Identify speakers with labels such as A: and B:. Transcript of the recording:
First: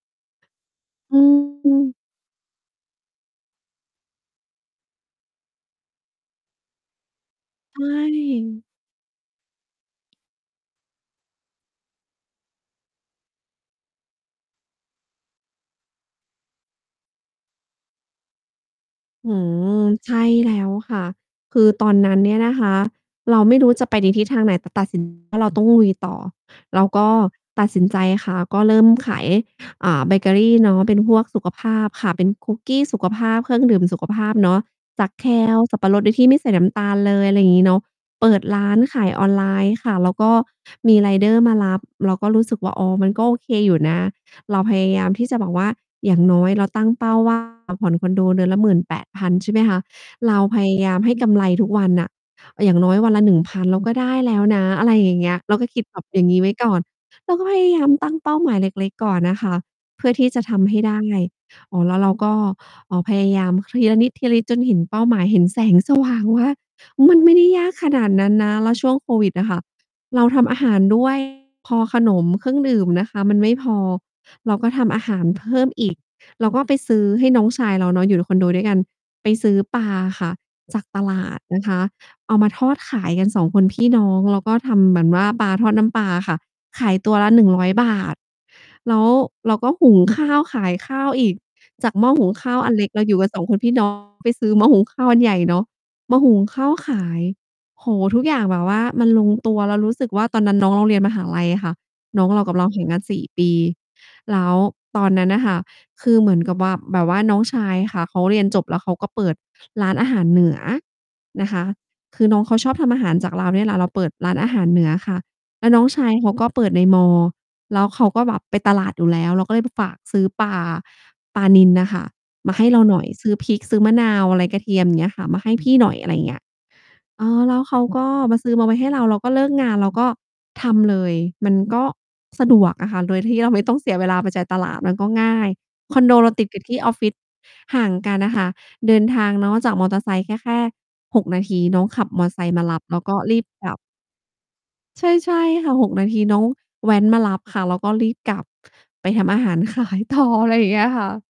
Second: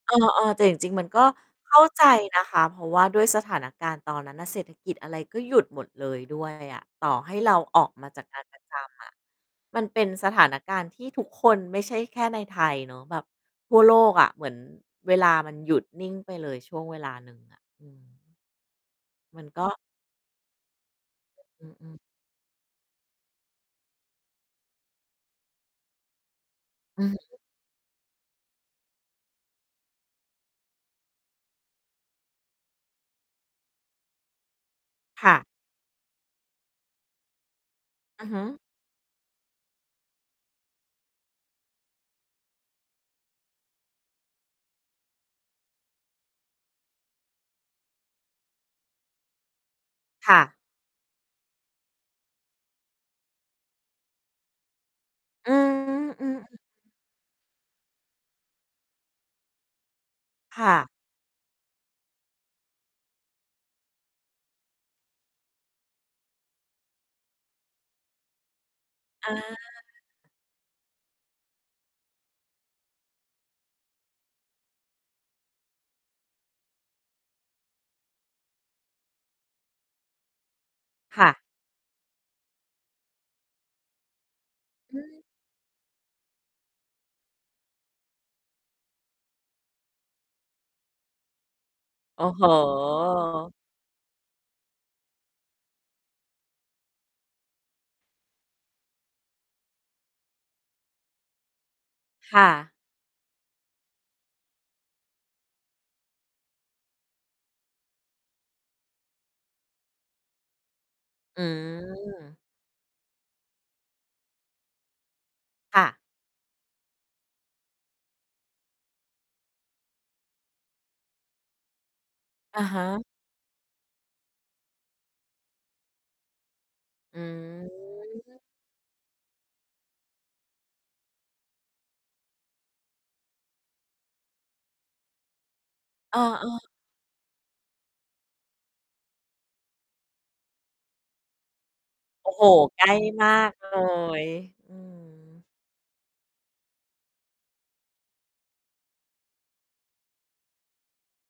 A: เออ ๆ แต่จริง ๆ มัน
B: อ
A: ก
B: ื
A: ็เข้า
B: อ
A: ใจนะคะ เพราะว่าด้วยสถานการณ์ตอนนั้นน่ะ เศรษฐกิจอะไรก็หยุดหมดเลย ด้วย อะ ต่อให้เรา
B: ใ
A: อ
B: ช
A: อกมาจาก งานประ
B: ่
A: จำอะ มันเป็นสถานการณ์ที่ทุกคน ไม่ใช่แค่ในไทย เนาะ แบบทั่วโลกอะ เหมือนเวลามันหยุดนิ่งไปเลยช่วงเวลาหนึ่งอะ อืม
B: อื้
A: มั
B: อ
A: น
B: ฮ
A: ก็
B: ือ ใช่แล้วค่ะ คื
A: อ
B: อต
A: ื
B: อ
A: อ
B: น
A: ๆ
B: นั้นเนี่ยนะคะ เราไม่รู้จะไปในทิศทางไหน แต่ตัด สิน ว่า เราต้องลุยต่อ เรา
A: อ
B: ก
A: ือ
B: ็
A: ฮึ
B: ตัดสินใจค่ะ ก็เริ่มขาย อ่า เบเกอรีเนาะ เป็นพวกสุขภาพค่ะ เป็นคุกกี้สุขภาพ เครื่องดื่มสุขภาพเนาะ จาก
A: ค่ะ
B: kale สับปะรด โดยที่ไม่ใส่น้ำตาลเลย ไรงี้เนาะ
A: อื
B: เป
A: อ
B: ิ
A: ฮ
B: ด
A: ึ
B: ร้านขายออนไลน์ค่ะ แล้วก็มีไรเดอร์มารับ เราก็รู้สึกว่า อ๋อ มันก็โอเคอยู่นะ เราพยายามที่จะแบบว่า อย่างน้อยเราตั้งเป้า ว่า เราผ่อนคอนโดเดือนละ 18,000 ใช่ไหมคะ เ
A: ค
B: ร
A: ่
B: า
A: ะ
B: พยายามให้กำไรทุกวันน่ะ อย่างน้อยวันละ 1,000 เรา ก็ได้แล้วนะ อะไรอย่างเงี้ย
A: อ
B: เ
A: ื
B: ร
A: อ
B: าก็คิดแบบอย่
A: อื
B: างง
A: อ
B: ี้ไว้
A: ๆ
B: ก่อน เราก็พยายามตั้ง เป้าหมายเล็ก ๆ ก่อนน่ะค่ะ เพื่อที่จะท
A: ค่
B: ำให้
A: ะ
B: ได้ อ๋อ แล้วเราก็ เอ่อ พยายามทีละนิด ๆ จนเห็นเป้าหมาย เห็นแสง สว่างว่า มันไม่ได้ ยากขนาดนั้นนะ แล้วช่วงโคว
A: อ
B: ิด
A: า
B: อะค่ะเราทำอาหาร ด้วย พอขนมเครื่องดื่มน่ะค่ะ มันไม่พอ เราก็ทำอาหารเพิ่มอีก เราก็ไปซื้อ ให้น้องชายเราเนาะ อยู่คอนโดด้วยกัน ไปซื้อปลาอะค่ะ จากตล
A: ค
B: า
A: ่
B: ด
A: ะ
B: นะคะ เอามาทอดขายกัน 2 คน พี่น้อง แล้วก็ทำ
A: อ
B: เห
A: ื
B: มือนว
A: ม
B: ่า ปลาทอดน้ำปลาอะค่ะ ขายตัวละ ฿100 แล้วเราก็หุงข้าวขายข้าวอีก จาก หม้อ
A: โอ
B: ห
A: ้
B: ุง
A: โ
B: ข้าวอันเล็ก เราอยู่กับ 2
A: ฮ
B: คนพี่ น้อง ไปซื้อหม้อหุงข้าวอันใหญ่เนาะ มาหุง ข้าวขาย โอ้โฮ ทุกอย่างแบบว่ามันลงตัว แล้วรู้สึกว่า ตอนนั้น น้องเราเรียนมหาลัยอะค่ะ น้อง
A: ค
B: เรา
A: ่
B: กับเรา
A: ะ
B: ห่างกัน 4 ปี แล้วตอนนั้นน่ะค่ะคือเหมือนกับว่า แบบว่าน้องชายค่ะเขาเรียนจบแล้วเขาก็เปิดร้านอาหารเหนือ
A: อื
B: นะคะ คือน
A: ม
B: ้องเขาชอบทำอาหารจากเราเนี่ยแหละ เราเปิดร้านอาหารเหนือค่ะ แล้ว
A: ค
B: น้
A: ่
B: อง
A: ะ
B: ชายเขาก็ เปิดในมอ แล้วเขาก็แบบไปตลาดอยู่แล้ว เราก็ เลยฝากซื้อปลา ปลานิลน่ะค่ะ มา
A: อ
B: ใ
A: ะ
B: ห้
A: ฮ
B: เราหน่
A: ะ
B: อย ซื้อพริก ซื้อมะนาวอะไร กระเทียม อย่างเงี้ยค่ะ มาให้พี่หน่อย อะไร เงี้ย
A: อื
B: เออ แล้วเขา ก็มา
A: ม
B: ซื้อมาไว้ให้เรา เราก็เลิก งานเราก็ทำเลย มันก็สะดวกอะค่ะ โดยที่เราไม่ต้องเสียเวลาไปจ่ายตลาด มันก็ง่าย คอนโด
A: เออ
B: เราต
A: เ
B: ิ
A: อ
B: ดกั
A: อ
B: บที่ออฟฟิศ ห่างกันน่ะ ค่ะ เดินทางเนาะจากมอเตอร์ไซค์ก็แค่ 6 นาที น้องขับ ม
A: โ
B: อ
A: อ้
B: ไ
A: โ
B: ซ
A: ฮ
B: ค์มาร
A: ใ
B: ั
A: ก
B: บ
A: ล้
B: แล้วก็
A: มา
B: รีบ
A: ก
B: กล
A: เล
B: ับ
A: ย อื
B: ใช่ ใช่
A: ม
B: ค่ะ 6 นาที น้องแว้นมารับค่ะ เราก็รีบกลับไปทำอาหาร ขายต่อ อะไรอย่างเงี้ยค่ะ